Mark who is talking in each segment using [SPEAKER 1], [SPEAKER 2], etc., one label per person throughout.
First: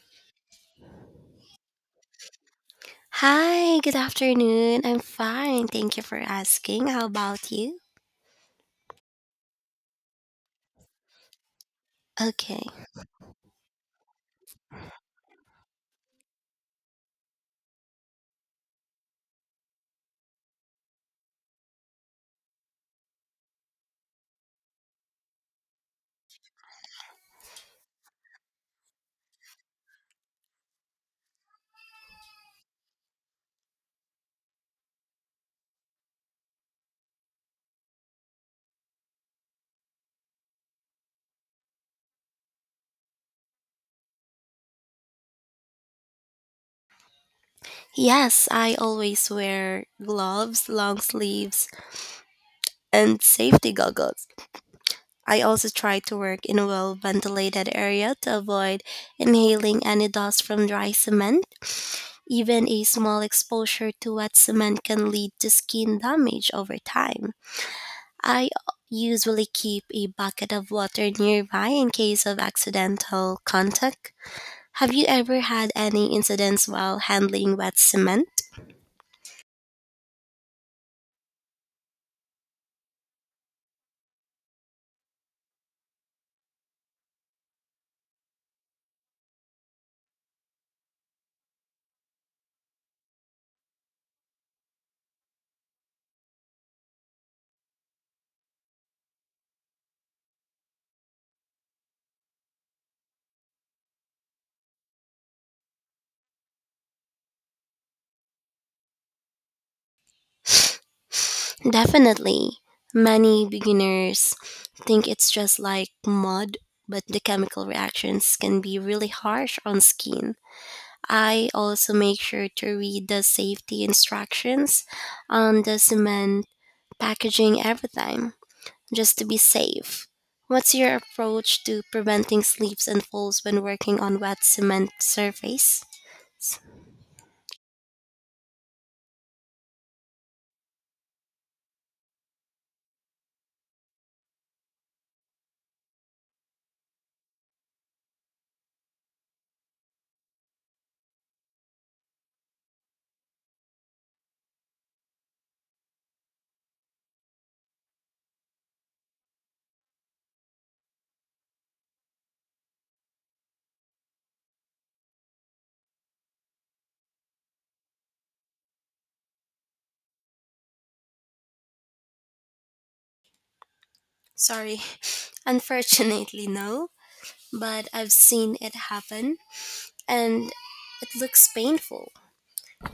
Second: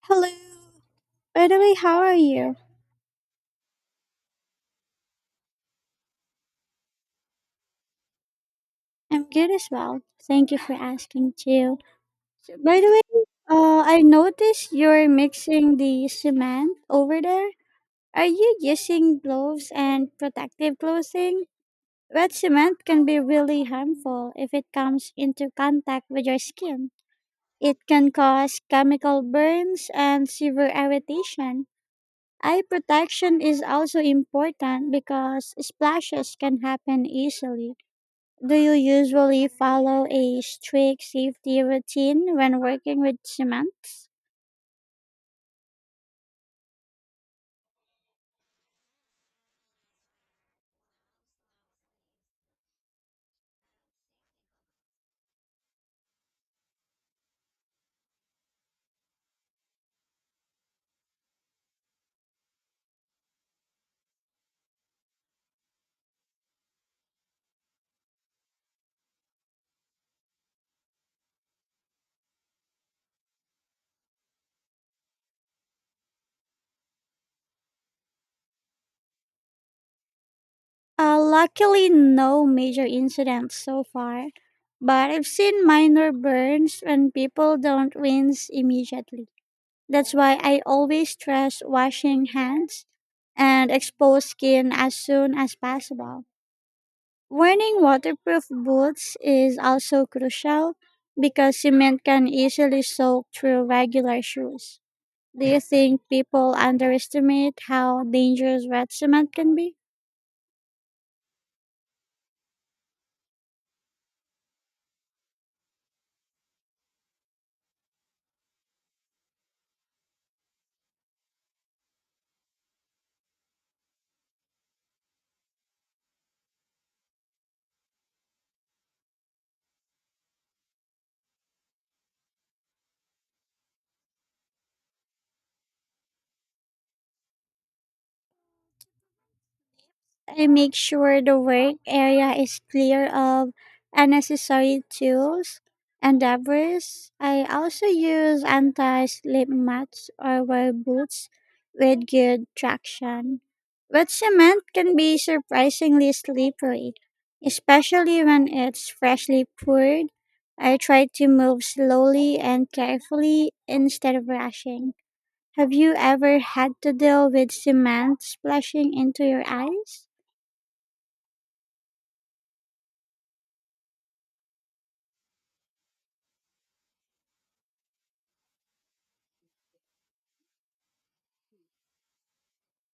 [SPEAKER 1] Hello. By the way, how are you?
[SPEAKER 2] Hi, good afternoon. I'm fine. Thank you for asking. How about you?
[SPEAKER 1] I'm good as well. Thank you for asking too. So,
[SPEAKER 2] Okay.
[SPEAKER 1] by the way, I noticed you're mixing the cement over there. Are you using gloves and protective clothing? Wet cement can be really harmful if it comes into contact with your skin. It can cause chemical burns and severe irritation. Eye protection is also important because splashes can happen easily. Do you usually follow a strict safety routine when working with cements?
[SPEAKER 2] Yes, I always wear gloves, long sleeves, and safety goggles. I also try to work in a well ventilated area to avoid inhaling any dust from dry cement. Even a small exposure to wet cement can lead to skin damage over time. I usually keep a bucket of water nearby in case of accidental contact. Have you ever had any incidents while handling wet cement?
[SPEAKER 1] Luckily, no major incidents so far, but I've seen minor burns when people don't rinse immediately. That's why I always stress washing hands and exposed skin as soon as possible. Wearing waterproof boots is also crucial because cement can easily soak through regular shoes. Do you think people underestimate how dangerous wet cement can be?
[SPEAKER 2] Definitely. Many beginners think it's just like mud, but the chemical reactions can be really harsh on skin. I also make sure to read the safety instructions on the cement packaging every time, just to be safe. What's your approach to preventing slips and falls when working on wet cement surface? S-
[SPEAKER 1] I make sure the work area is clear of unnecessary tools and debris. I also use anti slip mats or wear boots with good traction. Wet cement can be surprisingly slippery, especially when it's freshly poured. I try to move slowly and carefully instead of rushing. Have you ever had to deal with cement splashing into your eyes?
[SPEAKER 2] Sorry. Unfortunately, no, but I've seen it happen and it looks painful.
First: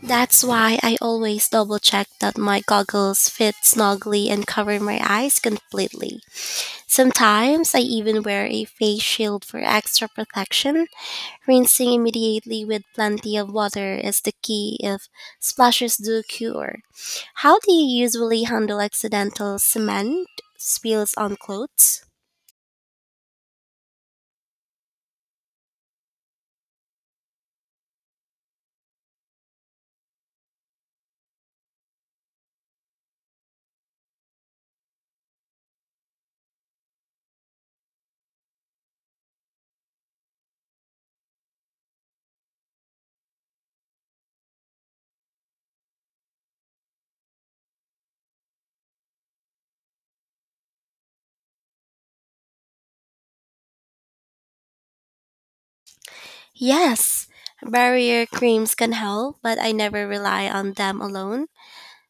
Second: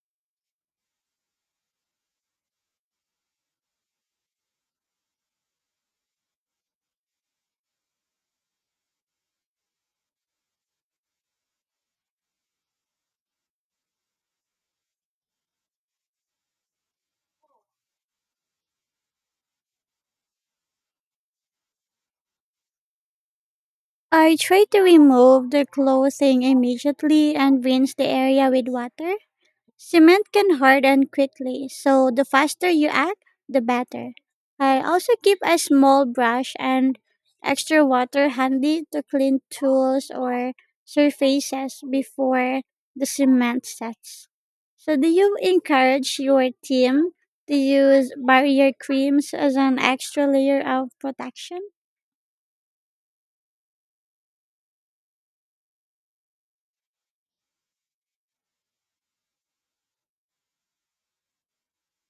[SPEAKER 2] That's why I always double check that my goggles fit snugly and cover my eyes completely. Sometimes I even wear a face shield for extra protection. Rinsing immediately with plenty of water is the key if splashes do occur. How do you usually handle accidental cement spills on clothes?
[SPEAKER 1] I tried to remove the clothing immediately and rinse the area with water. Cement can harden quickly, so the faster you act, the better. I also keep a small brush and extra water handy to clean tools or surfaces before the cement sets. So, do you encourage your team to use barrier creams as an extra layer of protection?
[SPEAKER 2] Yes, barrier creams can help, but I never rely on them alone.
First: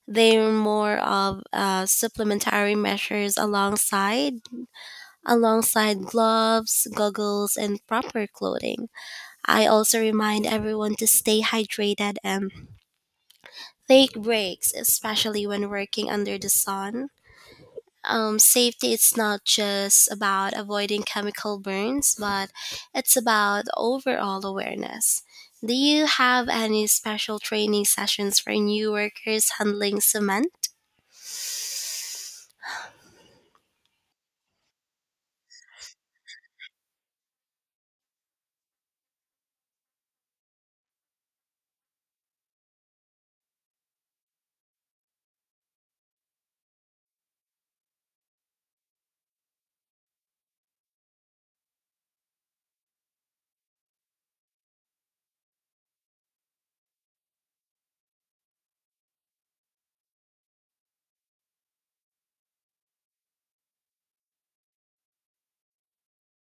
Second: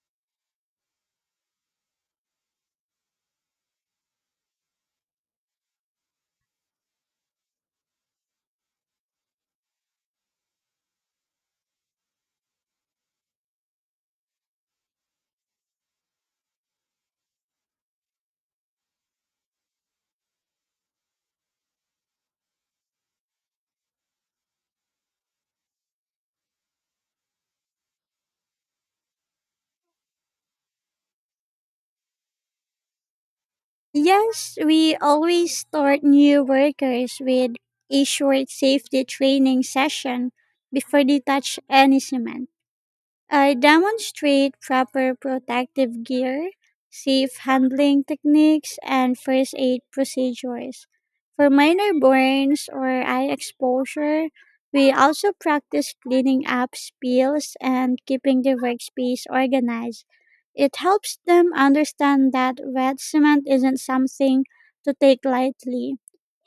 [SPEAKER 2] They're more of supplementary measures alongside gloves, goggles, and proper clothing. I also remind everyone to stay hydrated and take breaks, especially when working under the sun. Safety it's not just about avoiding chemical burns, but it's about overall awareness. Do you have any special training sessions for new workers handling cement?
[SPEAKER 1] Yes, we always start new workers with a short safety training session before they touch any cement. I demonstrate proper protective gear, safe handling techniques, and first aid procedures. For minor burns or eye exposure, we also practice cleaning up spills and keeping the workspace organized. It helps them understand that wet cement isn't something to take lightly.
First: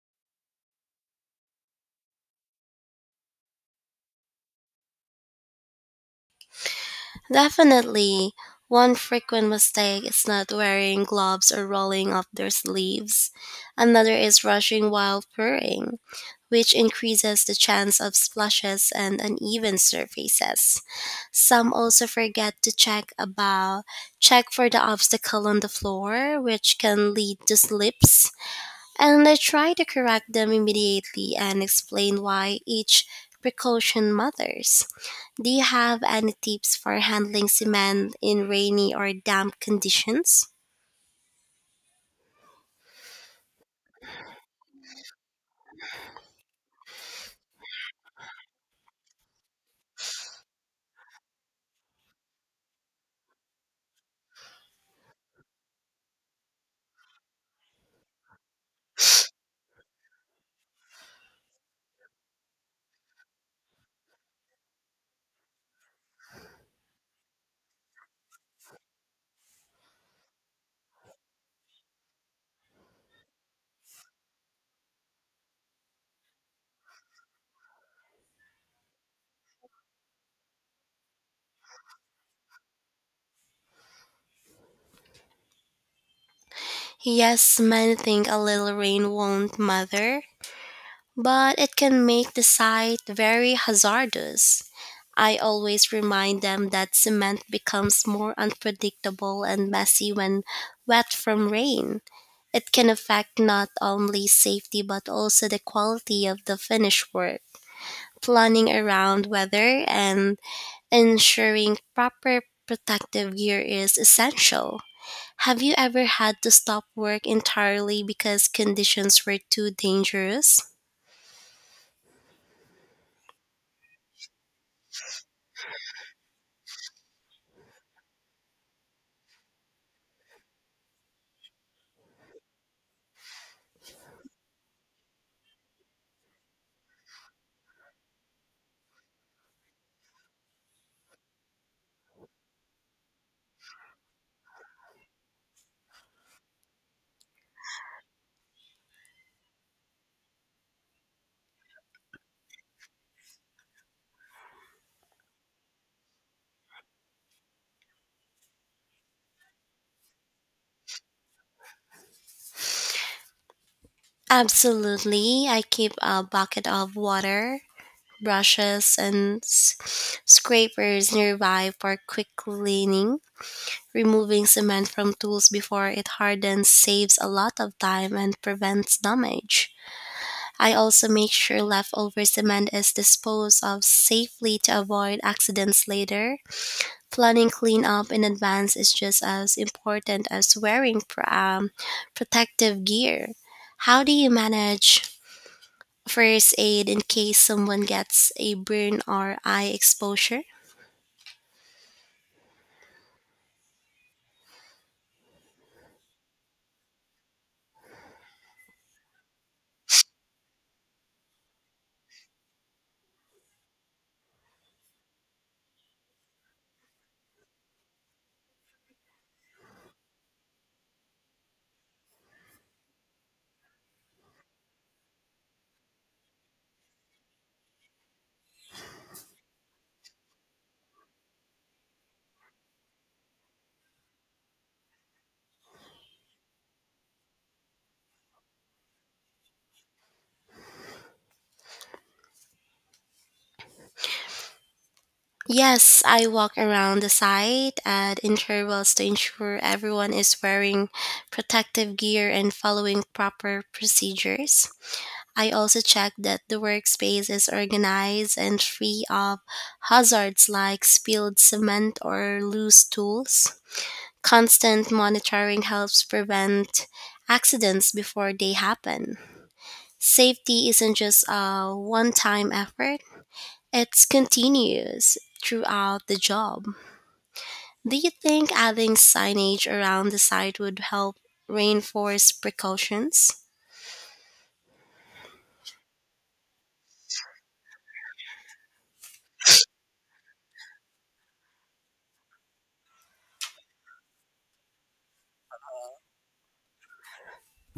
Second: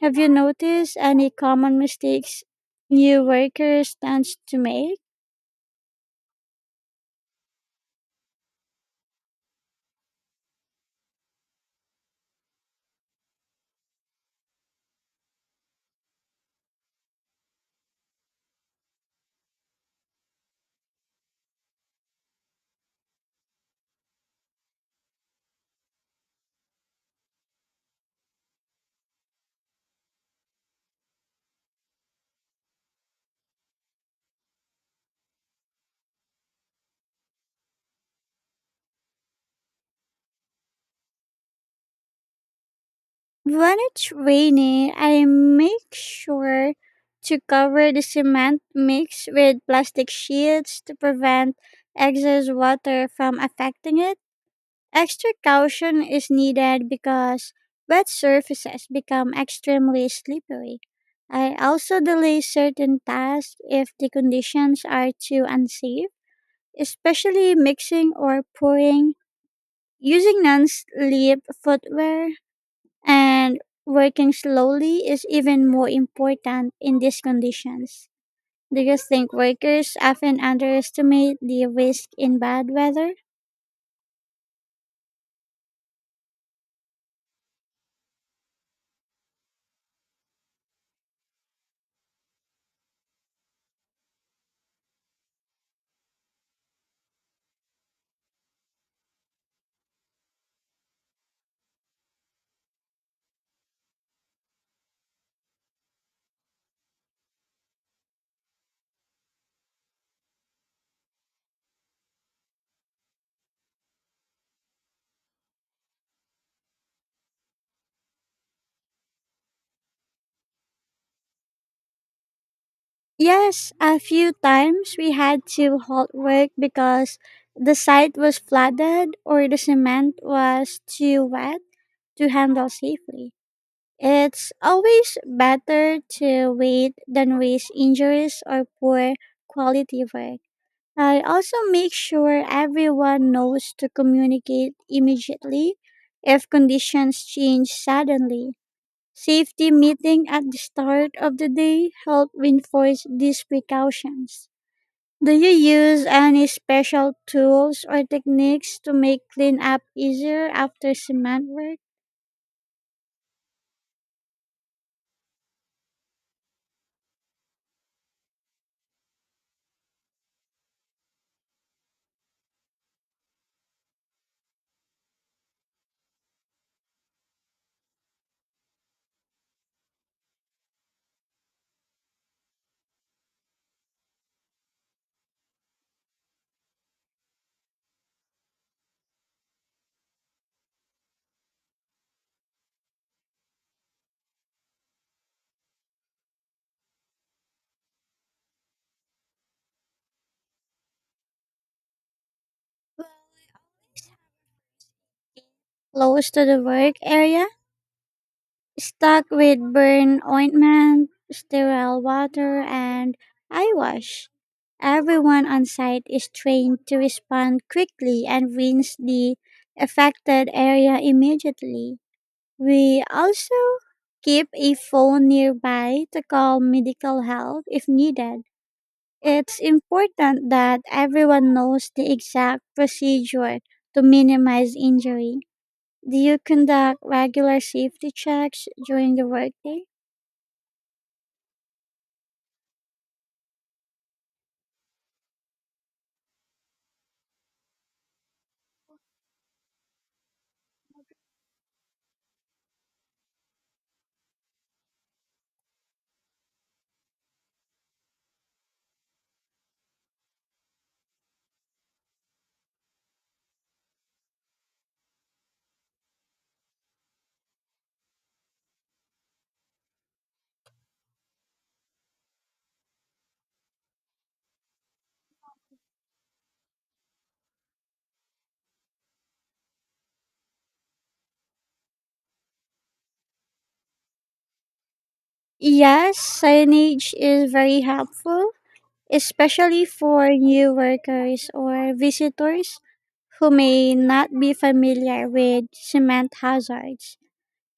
[SPEAKER 1] Have you noticed any common mistakes new workers tend to make?
[SPEAKER 2] Definitely, one frequent mistake is not wearing gloves or rolling up their sleeves. Another is rushing while pouring, which increases the chance of splashes and uneven surfaces. Some also forget to check for the obstacle on the floor, which can lead to slips. And I try to correct them immediately and explain why each precaution matters. Do you have any tips for handling cement in rainy or damp conditions?
[SPEAKER 1] When it's raining, I make sure to cover the cement mix with plastic sheets to prevent excess water from affecting it. Extra caution is needed because wet surfaces become extremely slippery. I also delay certain tasks if the conditions are too unsafe, especially mixing or pouring, using non slip footwear and working slowly is even more important in these conditions. Do you think workers often underestimate the risk in bad weather?
[SPEAKER 2] Yes, many think a little rain won't matter, but it can make the site very hazardous. I always remind them that cement becomes more unpredictable and messy when wet from rain. It can affect not only safety but also the quality of the finished work. Planning around weather and ensuring proper protective gear is essential. Have you ever had to stop work entirely because conditions were too dangerous?
[SPEAKER 1] Yes, a few times we had to halt work because the site was flooded or the cement was too wet to handle safely. It's always better to wait than risk injuries or poor quality work. I also make sure everyone knows to communicate immediately if conditions change suddenly. Safety meeting at the start of the day help reinforce these precautions. Do you use any special tools or techniques to make cleanup easier after cement work
[SPEAKER 2] Absolutely. I keep a bucket of water, brushes, and scrapers nearby for quick cleaning. Removing cement from tools before it hardens saves a lot of time and prevents damage. I also make sure leftover cement is disposed of safely to avoid accidents later. Planning cleanup in advance is just as important as wearing protective gear. How do you manage first aid in case someone gets a burn or eye exposure?
[SPEAKER 1] close to the work area? Stuck with burn ointment, sterile water, and eye wash. Everyone on site is trained to respond quickly and rinse the affected area immediately. We also keep a phone nearby to call medical help if needed. It's important that everyone knows the exact procedure to minimize injury. Do you conduct regular safety checks during the workday?
[SPEAKER 2] Yes, I walk around the site at intervals to ensure everyone is wearing protective gear and following proper procedures. I also check that the workspace is organized and free of hazards like spilled cement or loose tools. Constant monitoring helps prevent accidents before they happen. Safety isn't just a one time effort, it's continuous throughout the job. Do you think adding signage around the site would help reinforce precautions?
[SPEAKER 1] Yes, signage is very helpful, especially for new workers or visitors who may not be familiar with cement hazards.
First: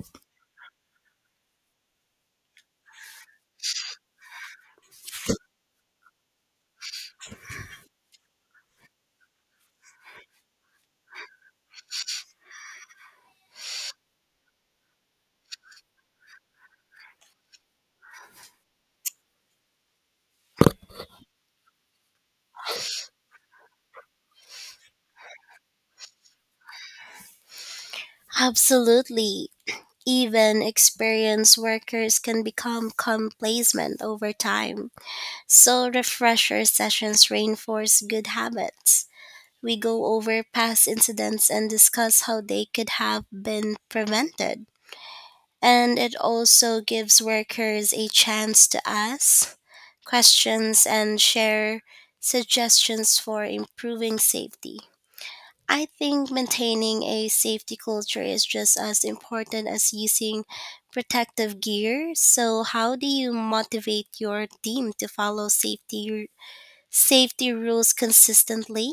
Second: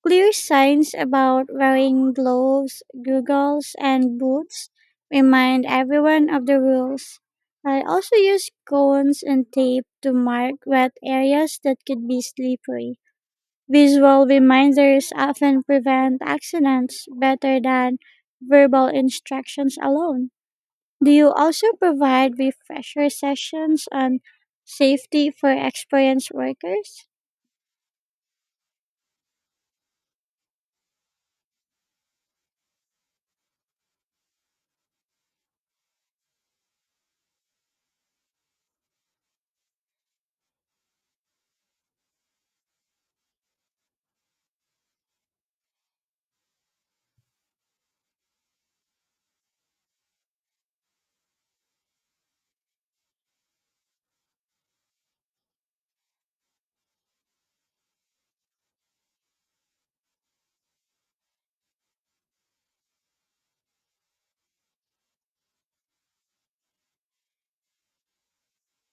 [SPEAKER 1] Clear signs about wearing gloves, goggles, and boots remind everyone of the rules. I also use cones and tape to mark wet areas that could be slippery. Visual reminders often prevent accidents better than verbal instructions alone. Do you also provide refresher sessions on safety for experienced workers?
[SPEAKER 2] Absolutely. Even experienced workers can become complacent over time. So, refresher sessions reinforce good habits. We go over past incidents and discuss how they could have been prevented. And it also gives workers a chance to ask questions and share suggestions for improving safety. I think maintaining a safety culture is just as important as using protective gear. So, how do you motivate your team to follow safety rules consistently?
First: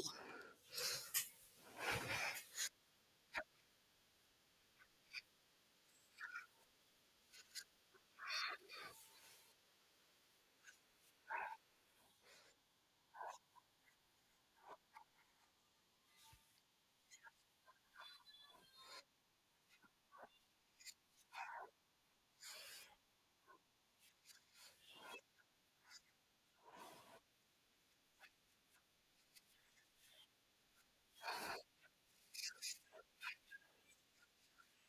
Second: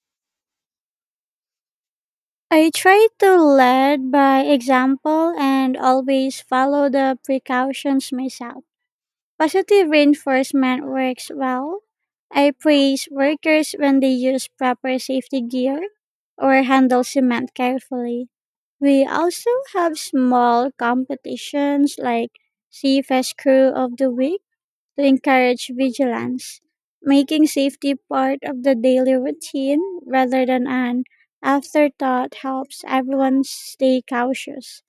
[SPEAKER 1] I try to lead by example and always follow the precautions myself. Positive reinforcement works well. I praise workers when they use proper safety gear or handle cement carefully. We also have small competitions like CFS Crew of the Week to encourage vigilance, making safety part of the daily routine rather than an afterthought helps everyone stay cautious.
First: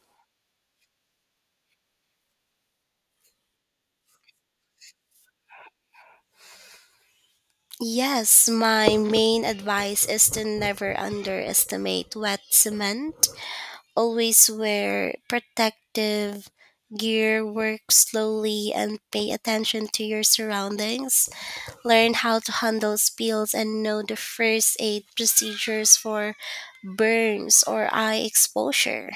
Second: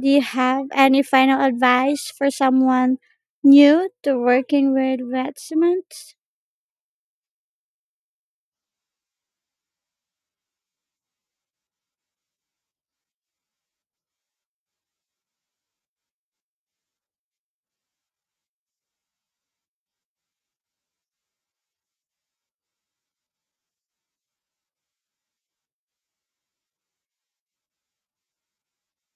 [SPEAKER 1] Do you have any final advice for someone new to working with wet cements?
[SPEAKER 2] Yes, my main advice is to never underestimate wet cement. Always wear protective gear, work slowly, and pay attention to your surroundings. Learn how to handle spills, and know the first aid procedures for burns or eye exposure.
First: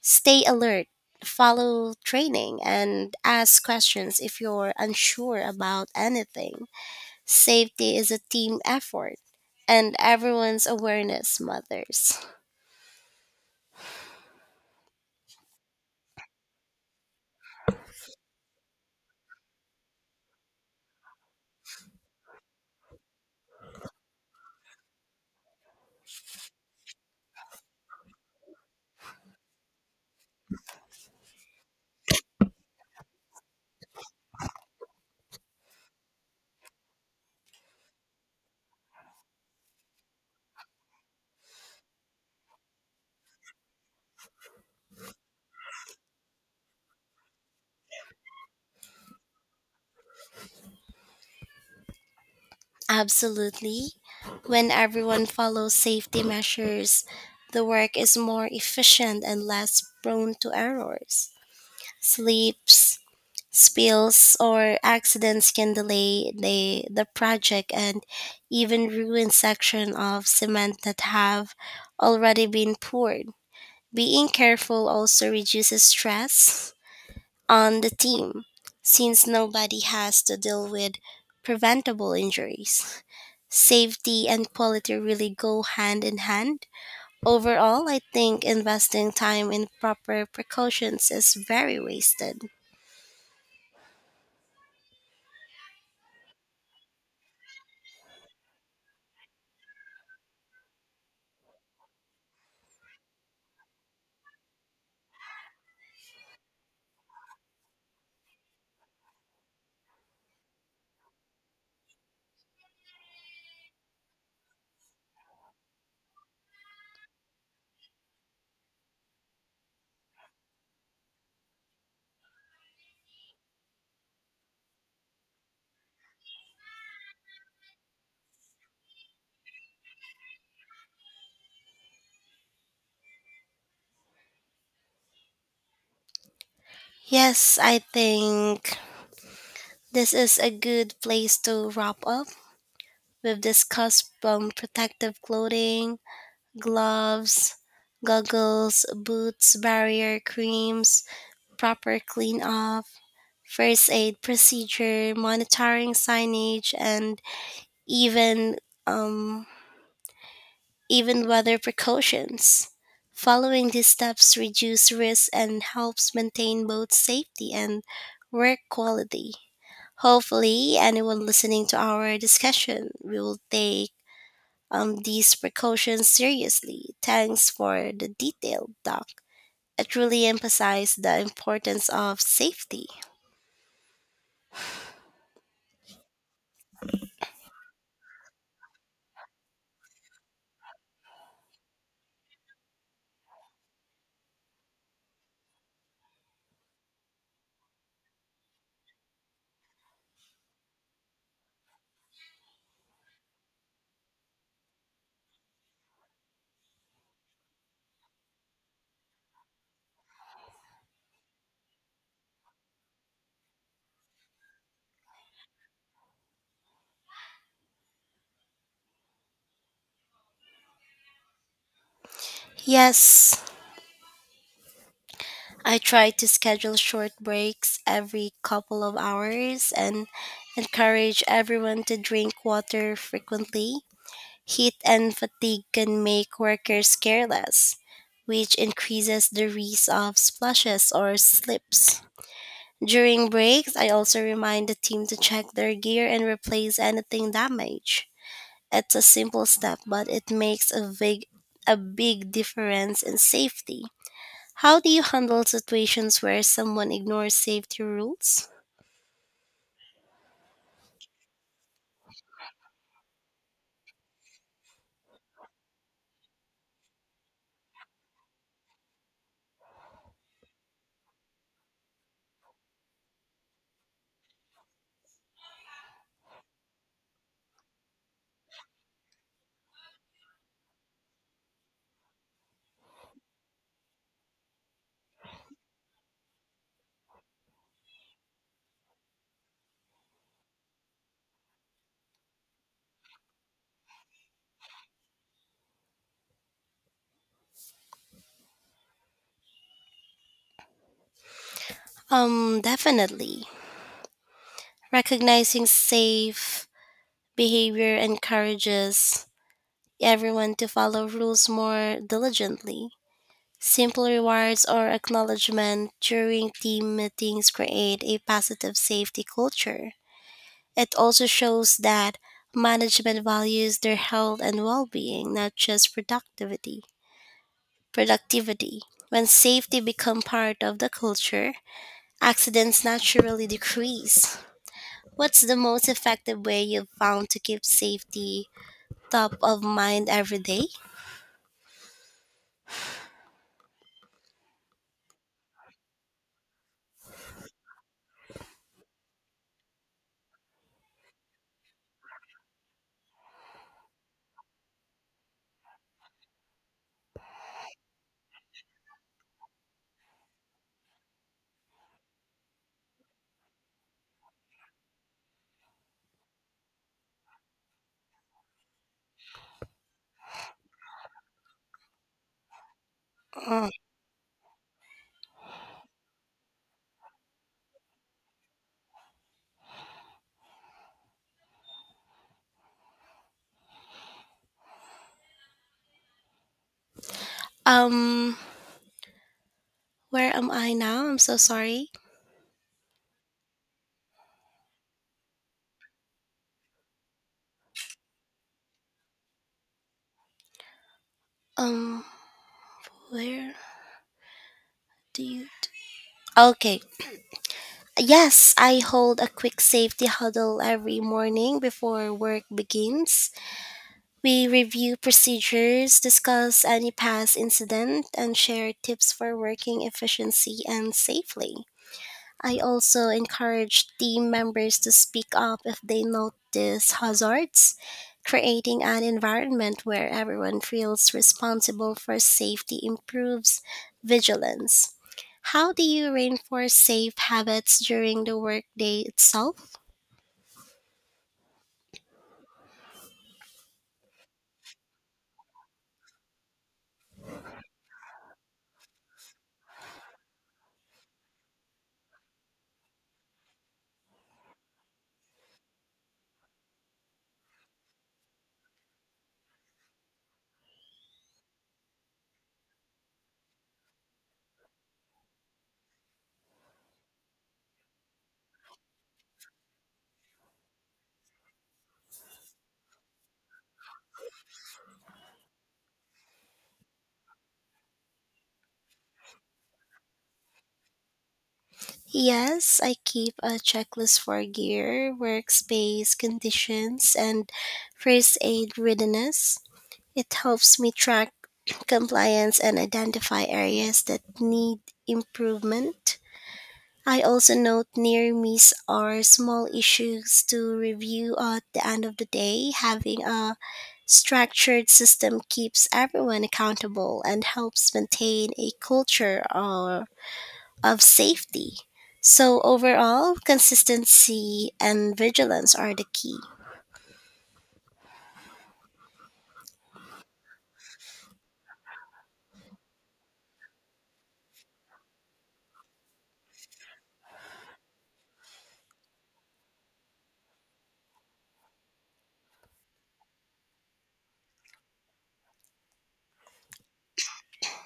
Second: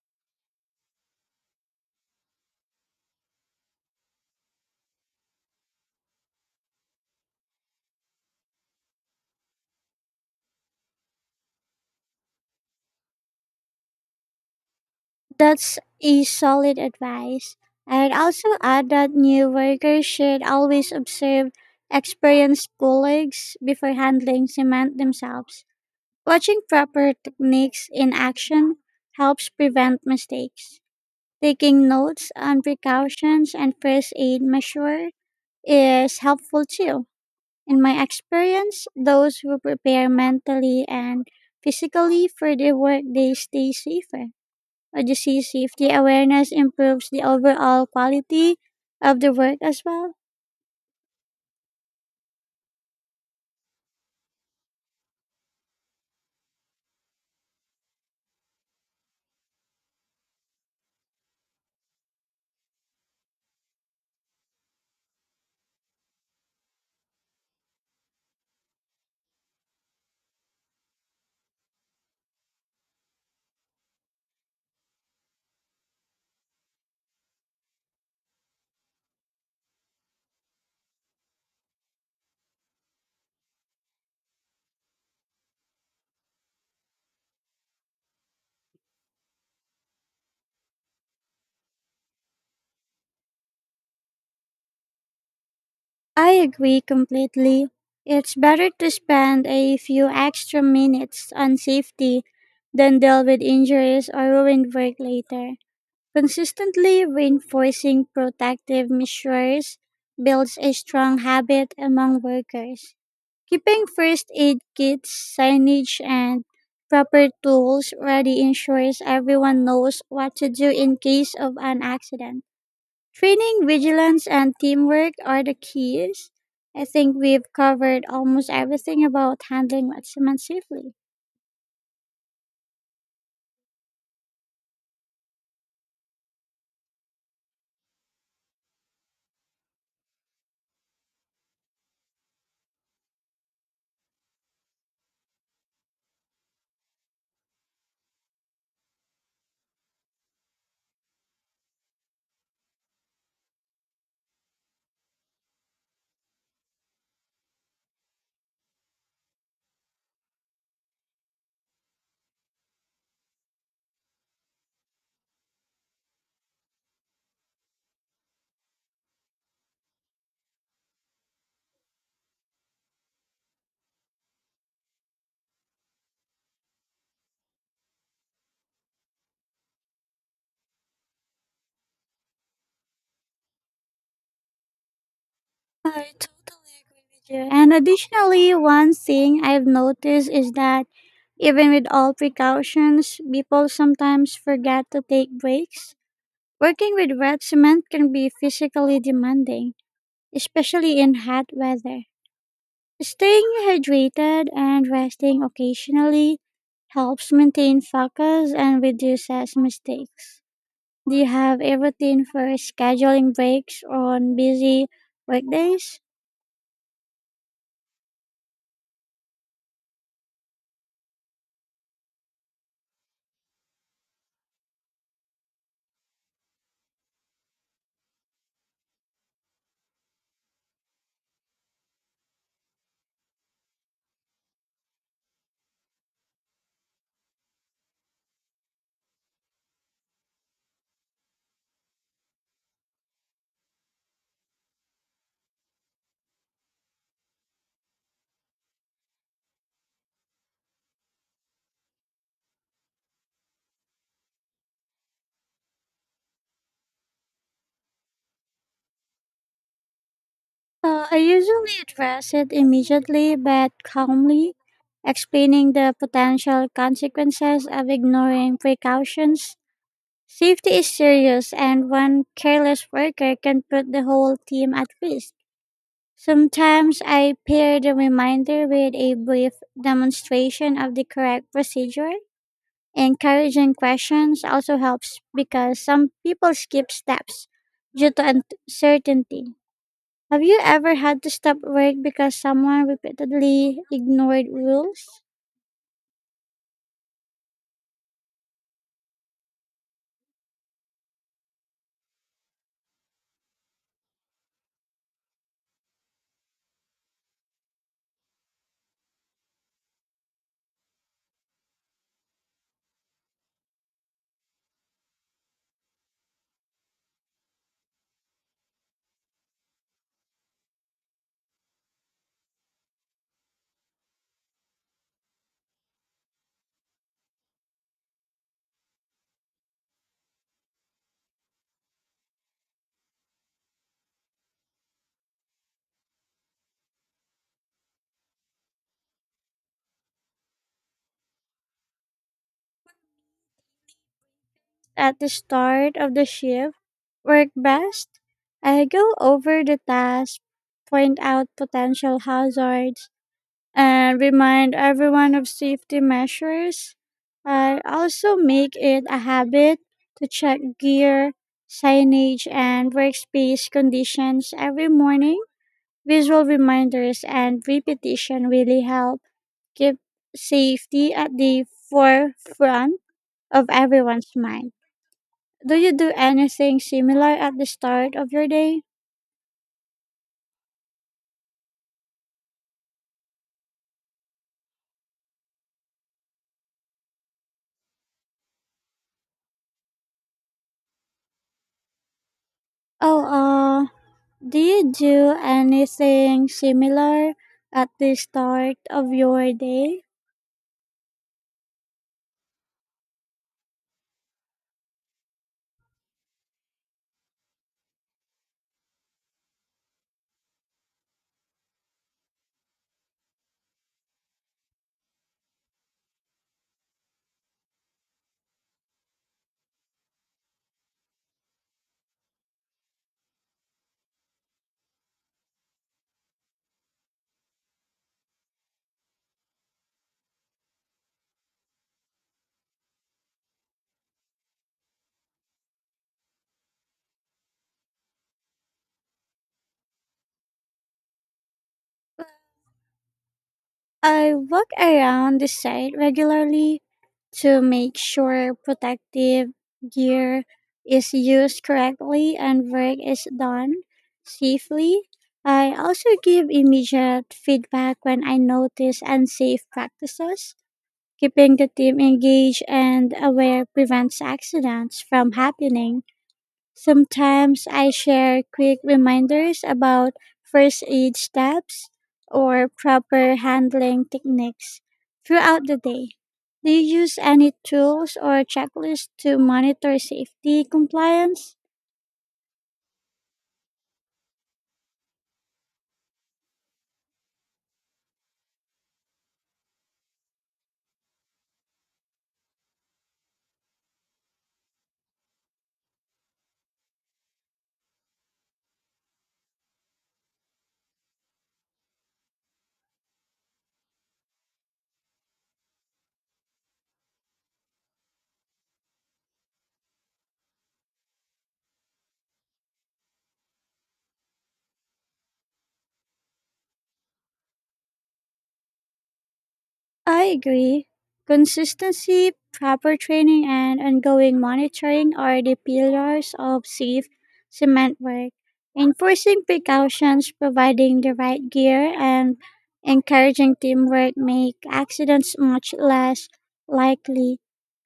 [SPEAKER 2] Stay alert, follow training, and ask questions if you're unsure about anything. Safety is a team effort, and everyone's awareness matters.
[SPEAKER 1] That's a solid advice. I'd also add that new workers should always observe experienced colleagues before handling cement themselves. Watching proper techniques in action helps prevent mistakes. Taking notes on precautions and first aid measure is helpful too. In my experience, those who prepare mentally and physically for their work, they stay safer. Or disease safety awareness improves the overall quality of the work as well.
[SPEAKER 2] Absolutely. When everyone follows safety measures, the work is more efficient and less prone to errors. Sleeps spills or accidents can delay the project and even ruin sections of cement that have already been poured. Being careful also reduces stress on the team since nobody has to deal with preventable injuries. Safety and quality really go hand in hand. Overall, I think investing time in proper precautions is very wasted.
[SPEAKER 1] I agree completely. It's better to spend a few extra minutes on safety than deal with injuries or ruined work later. Consistently reinforcing protective measures builds a strong habit among workers. Keeping first aid kits, signage, and proper tools ready ensures everyone knows what to do in case of an accident. Training, vigilance, and teamwork are the keys. I think we've covered almost everything about handling accidents safely.
[SPEAKER 2] Yes, I think this is a good place to wrap up. We've discussed protective clothing, gloves, goggles, boots, barrier creams, proper clean off, first aid procedure, monitoring signage, and even um, even weather precautions. Following these steps reduce risk and helps maintain both safety and work quality. Hopefully, anyone listening to our discussion will take these precautions seriously. Thanks for the detailed doc. It really emphasized the importance of safety.
[SPEAKER 1] I totally agree with you. And additionally, one thing I've noticed is that even with all precautions, people sometimes forget to take breaks. Working with wet cement can be physically demanding, especially in hot weather. Staying hydrated and resting occasionally helps maintain focus and reduces mistakes. Do you have a routine for scheduling breaks on busy workdays?
[SPEAKER 2] Yes, I try to schedule short breaks every couple of hours and encourage everyone to drink water frequently. Heat and fatigue can make workers careless, which increases the risk of splashes or slips. During breaks, I also remind the team to check their gear and replace anything damaged. It's a simple step, but it makes a big difference in safety. How do you handle situations where someone ignores safety rules?
[SPEAKER 1] I usually address it immediately but calmly, explaining the potential consequences of ignoring precautions. Safety is serious, and one careless worker can put the whole team at risk. Sometimes I pair the reminder with a brief demonstration of the correct procedure. Encouraging questions also helps because some people skip steps due to uncertainty. Have you ever had to stop work because someone repeatedly ignored rules?
[SPEAKER 2] Definitely. Recognizing safe behavior encourages everyone to follow rules more diligently. Simple rewards or acknowledgement during team meetings create a positive safety culture. It also shows that management values their health and well-being, not just productivity. Productivity. When safety becomes part of the culture, accidents naturally decrease. What's the most effective way you've found to keep safety top of mind every day?
[SPEAKER 1] At the start of the shift work best. I go over the task, point out potential hazards, and remind everyone of safety measures. I also make it a habit to check gear, signage, and workspace conditions every morning. Visual reminders and repetition really help keep safety at the forefront of
[SPEAKER 2] Uh,
[SPEAKER 1] everyone's mind. Do you do anything similar at the start of your day?
[SPEAKER 2] Um, where am I now? I'm so sorry.
[SPEAKER 1] Oh, uh, do you do anything similar at the start of your day?
[SPEAKER 2] Um, where? Dude. Okay. Yes, I hold a quick safety huddle every morning before work begins. We review procedures, discuss any past incident, and share tips for working efficiency and safely. I also encourage team members to speak up if they notice hazards, creating an environment where everyone feels responsible for safety improves vigilance. How do you reinforce safe habits during the workday itself?
[SPEAKER 1] I walk around the site regularly to make sure protective gear is used correctly and work is done safely. I also give immediate feedback when I notice unsafe practices. Keeping the team engaged and aware prevents accidents from happening. Sometimes I share quick reminders about first aid steps or proper handling techniques throughout the day. Do you use any tools or checklists to monitor safety compliance?
[SPEAKER 2] Yes, I keep a checklist for gear, workspace conditions, and first aid readiness. It helps me track compliance and identify areas that need improvement. I also note near misses or small issues to review at the end of the day. Having a structured system keeps everyone accountable and helps maintain a of safety. So, overall, consistency and vigilance are the key.
[SPEAKER 1] I agree. Consistency, proper training, and ongoing monitoring are the pillars of safe cement work. Enforcing precautions, providing the right gear, and encouraging teamwork make accidents much less likely.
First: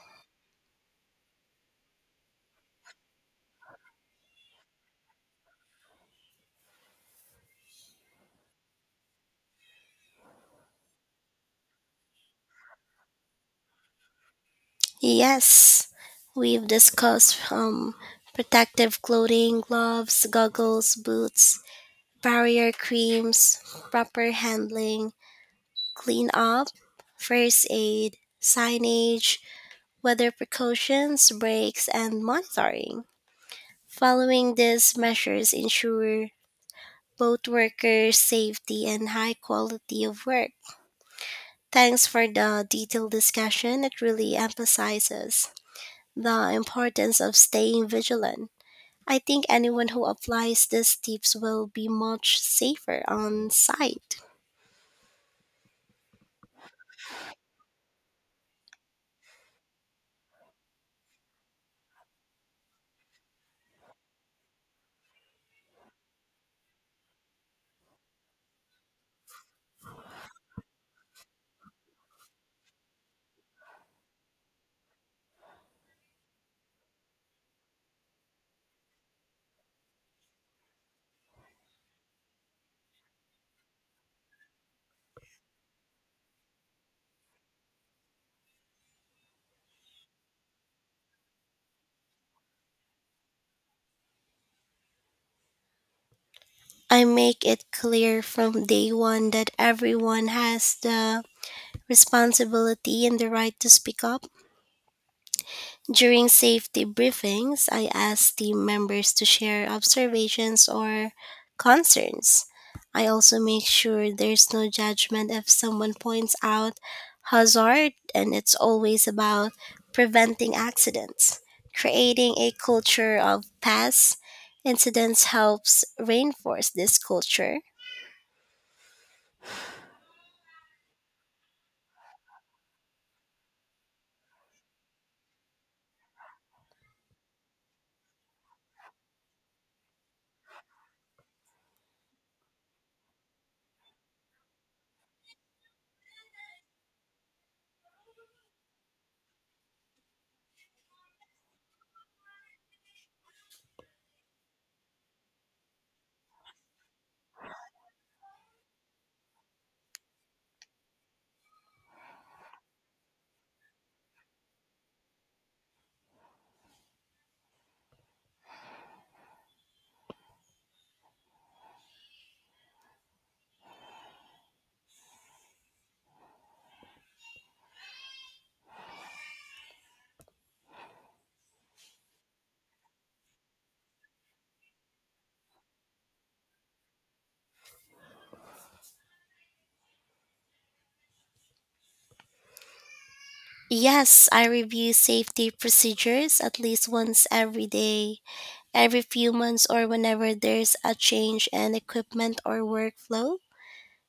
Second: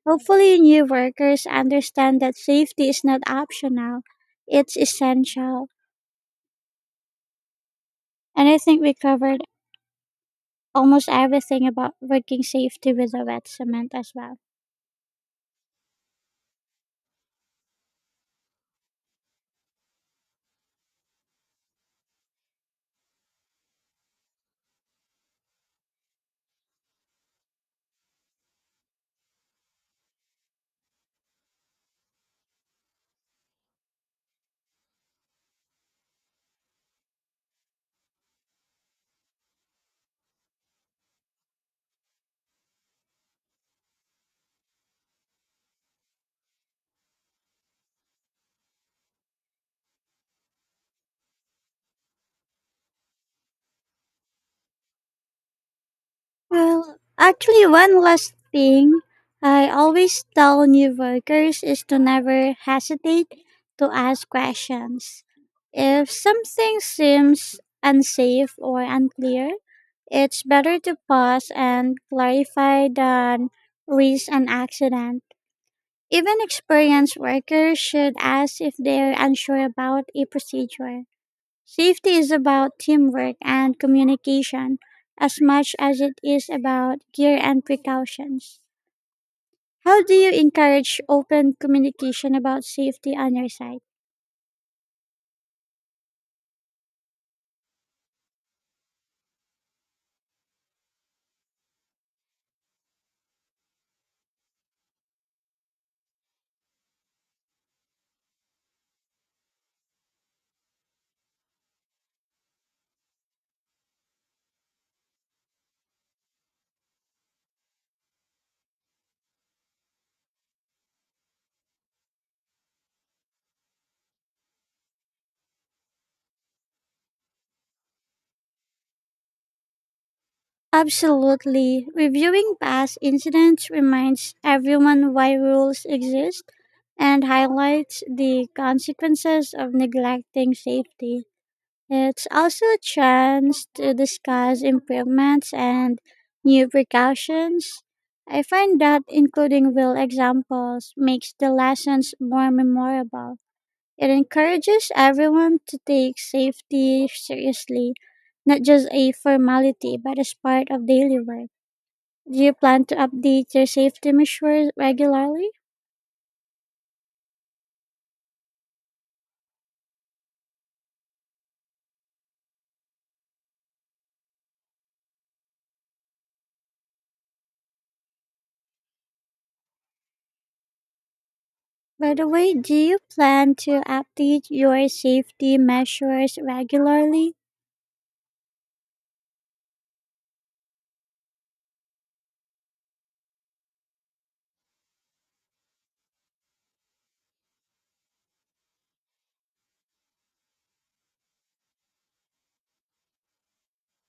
[SPEAKER 1] Hopefully, new workers understand that safety is not optional, it's essential. And I think we covered almost everything about working safety with a wet cement as well.
[SPEAKER 2] Yes, we've discussed protective clothing, gloves, goggles, boots, barrier creams, proper handling, clean up, first aid, signage, weather precautions, breaks, and monitoring. Following these measures ensure both workers' safety and high quality of work. Thanks for the detailed discussion. It really emphasizes the importance of staying vigilant. I think anyone who applies these tips will be much safer on site.
[SPEAKER 1] Well, actually, one last thing I always tell new workers is to never hesitate to ask questions. If something seems unsafe or unclear, it's better to pause and clarify than risk an accident. Even experienced workers should ask if they're unsure about a procedure. Safety is about teamwork and communication as much as it is about gear and precautions. How do you encourage open communication about safety on your site?
[SPEAKER 2] I make it clear from day one that everyone has the responsibility and the right to speak up. During safety briefings, I ask team members to share observations or concerns. I also make sure there's no judgment if someone points out hazard, and it's always about preventing accidents. Creating a culture of past incidents helps reinforce this culture.
[SPEAKER 1] Absolutely. Reviewing past incidents reminds everyone why rules exist and highlights the consequences of neglecting safety. It's also a chance to discuss improvements and new precautions. I find that including real examples makes the lessons more memorable. It encourages everyone to take safety seriously, not just a formality, but as part of daily work. Do you plan to update your safety measures regularly? By the way, do you plan to update your safety measures regularly?
[SPEAKER 2] Yes, I review safety procedures at least once every day every few months or whenever there's a change in equipment or workflow.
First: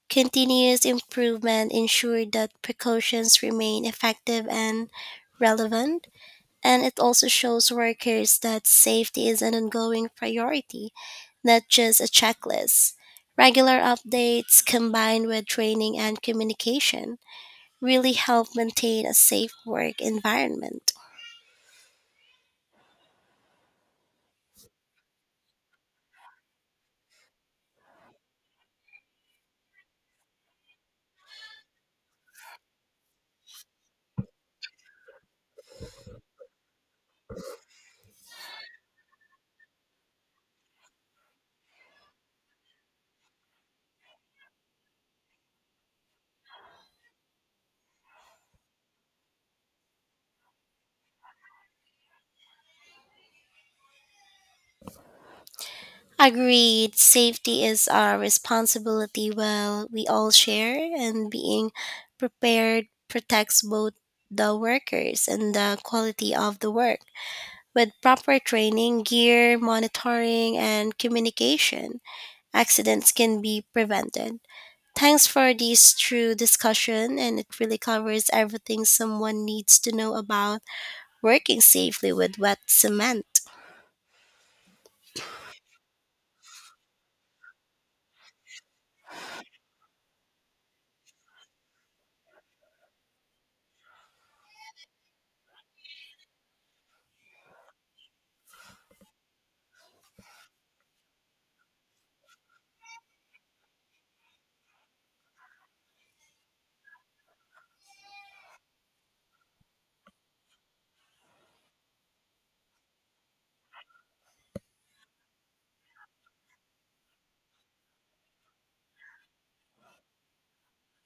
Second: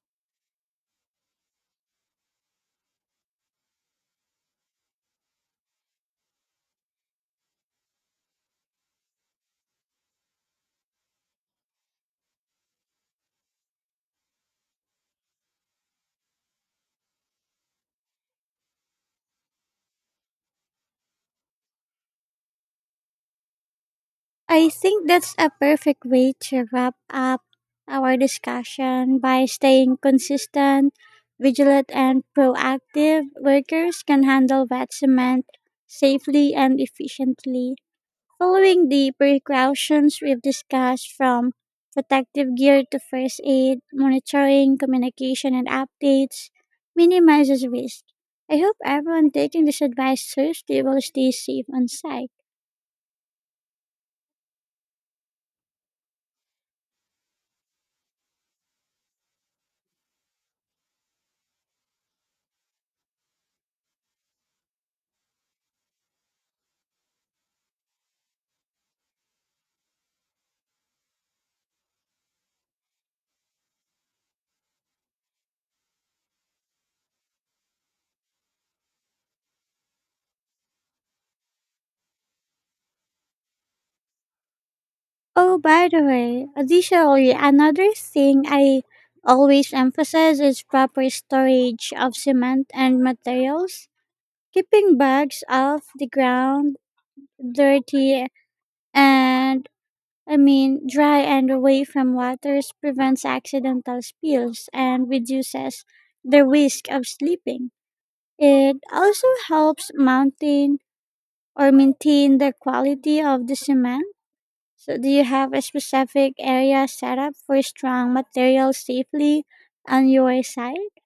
[SPEAKER 2] Continuous improvement ensures that precautions remain effective and relevant, and it also shows workers that safety is an ongoing priority, not just a checklist. Regular updates combined with training and communication really help maintain a safe work environment.
[SPEAKER 1] I think that's a perfect way to wrap up our discussion by staying consistent, vigilant, and proactive. Workers can handle wet cement safely and efficiently, following the precautions we've discussed from protective gear to first aid, monitoring, communication, and updates minimizes risk. I hope everyone taking this advice seriously will stay safe on site.
[SPEAKER 2] Agreed, safety is our responsibility well we all share and being prepared protects both the workers and the quality of the work. With proper training, gear, monitoring and communication, accidents can be prevented. Thanks for this true discussion and it really covers everything someone needs to know about working safely with wet cement.
[SPEAKER 1] Oh, by the way, additionally, another thing I always emphasize is proper storage of cement and materials. Keeping bags off the ground, dirty, and dry and away from waters prevents accidental spills and reduces the risk of slipping. It also helps maintain the quality of the cement. So, do you have a specific area set up for strong materials safely on your site?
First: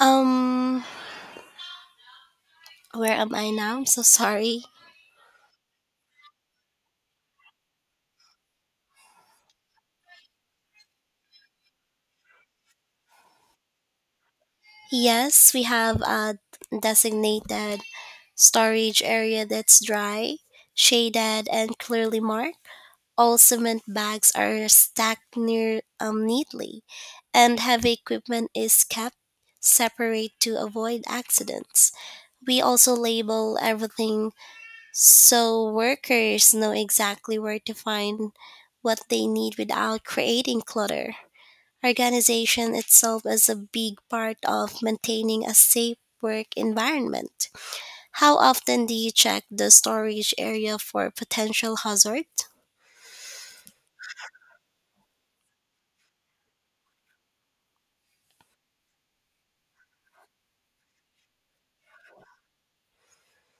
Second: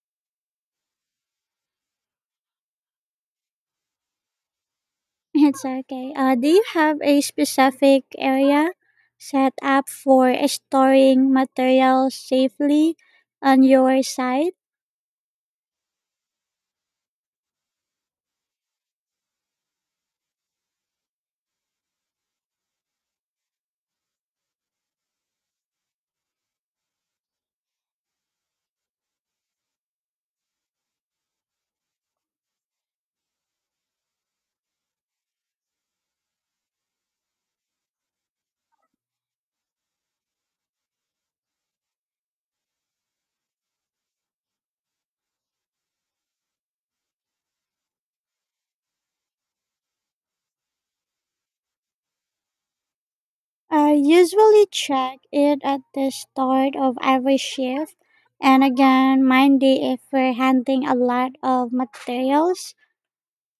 [SPEAKER 2] Um where am I now? I'm so sorry.
[SPEAKER 1] It's okay. Do you have a specific area set up for storing materials safely on your site?
[SPEAKER 2] Yes, we have a designated storage area that's dry, shaded, and clearly marked. All cement bags are stacked near neatly, and heavy equipment is kept separate to avoid accidents. We also label everything so workers know exactly where to find what they need without creating clutter. Organization itself is a big part of maintaining a safe work environment. How often do you check the storage area for potential hazard?
[SPEAKER 1] I usually check it at the start of every shift and again Monday if we're handling a lot of materials,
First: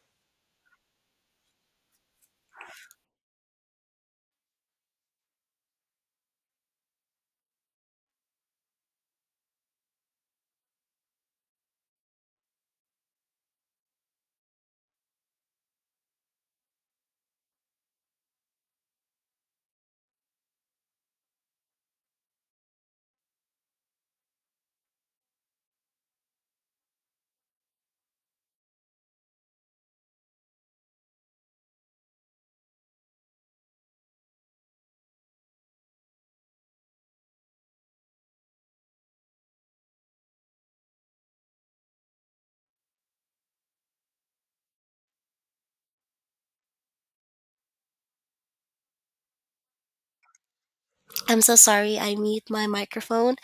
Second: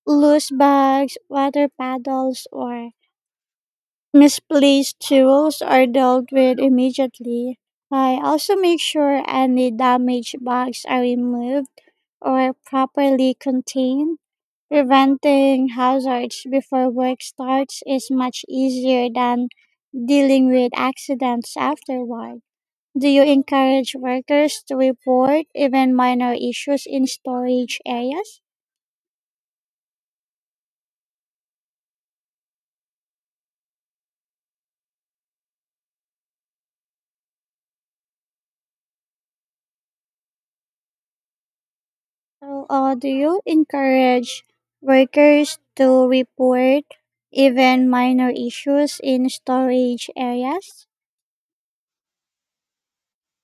[SPEAKER 1] loose bags, water paddles, or misplaced tools are dealt with immediately. I also make sure any damaged bags are removed or properly contained. Preventing hazards before work starts is much easier than dealing with accidents afterward. Do you encourage workers to report even minor issues in storage areas? Do you encourage workers to report even minor issues in storage areas?
[SPEAKER 2] I'm so sorry, I mute my microphone.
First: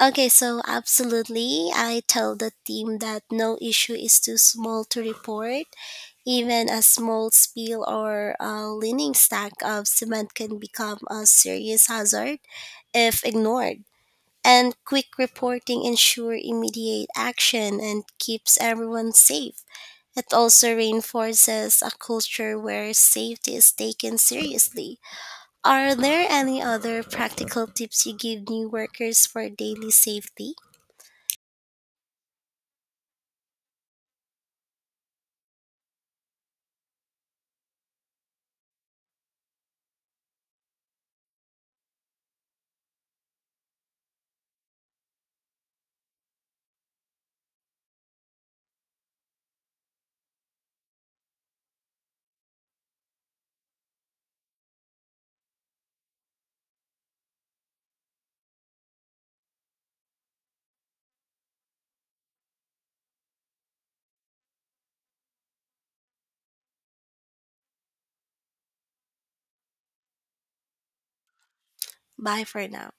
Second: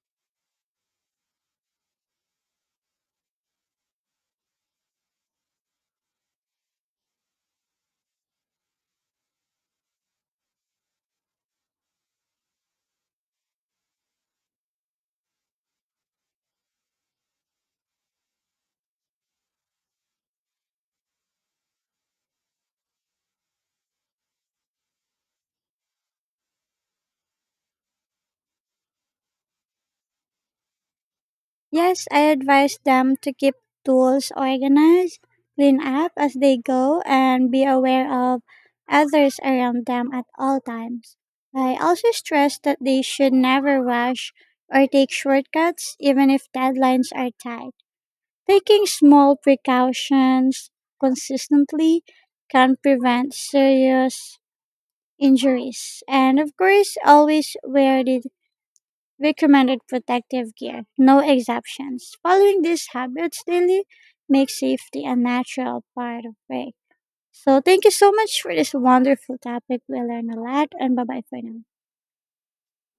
[SPEAKER 2] Okay, so absolutely, I tell the team that no issue is too small to report. Even a small spill or a leaning stack of cement can become a serious hazard if ignored. And quick reporting ensure immediate action and keeps everyone safe. It also reinforces a culture where safety is taken seriously. Are there any other practical tips you give new workers for daily safety?
[SPEAKER 1] Yes, I advise them to keep tools organized, clean up as they go, and be aware of others around them at all times. I also stress that they should never rush or take shortcuts, even if deadlines are tight. Taking small precautions consistently can prevent serious injuries. And of course, always wear the recommended protective gear, no exceptions. Following these habits daily makes safety a natural part of work. So, thank you so much for this wonderful topic. We learned a lot, and bye bye for now.
[SPEAKER 2] Bye for now.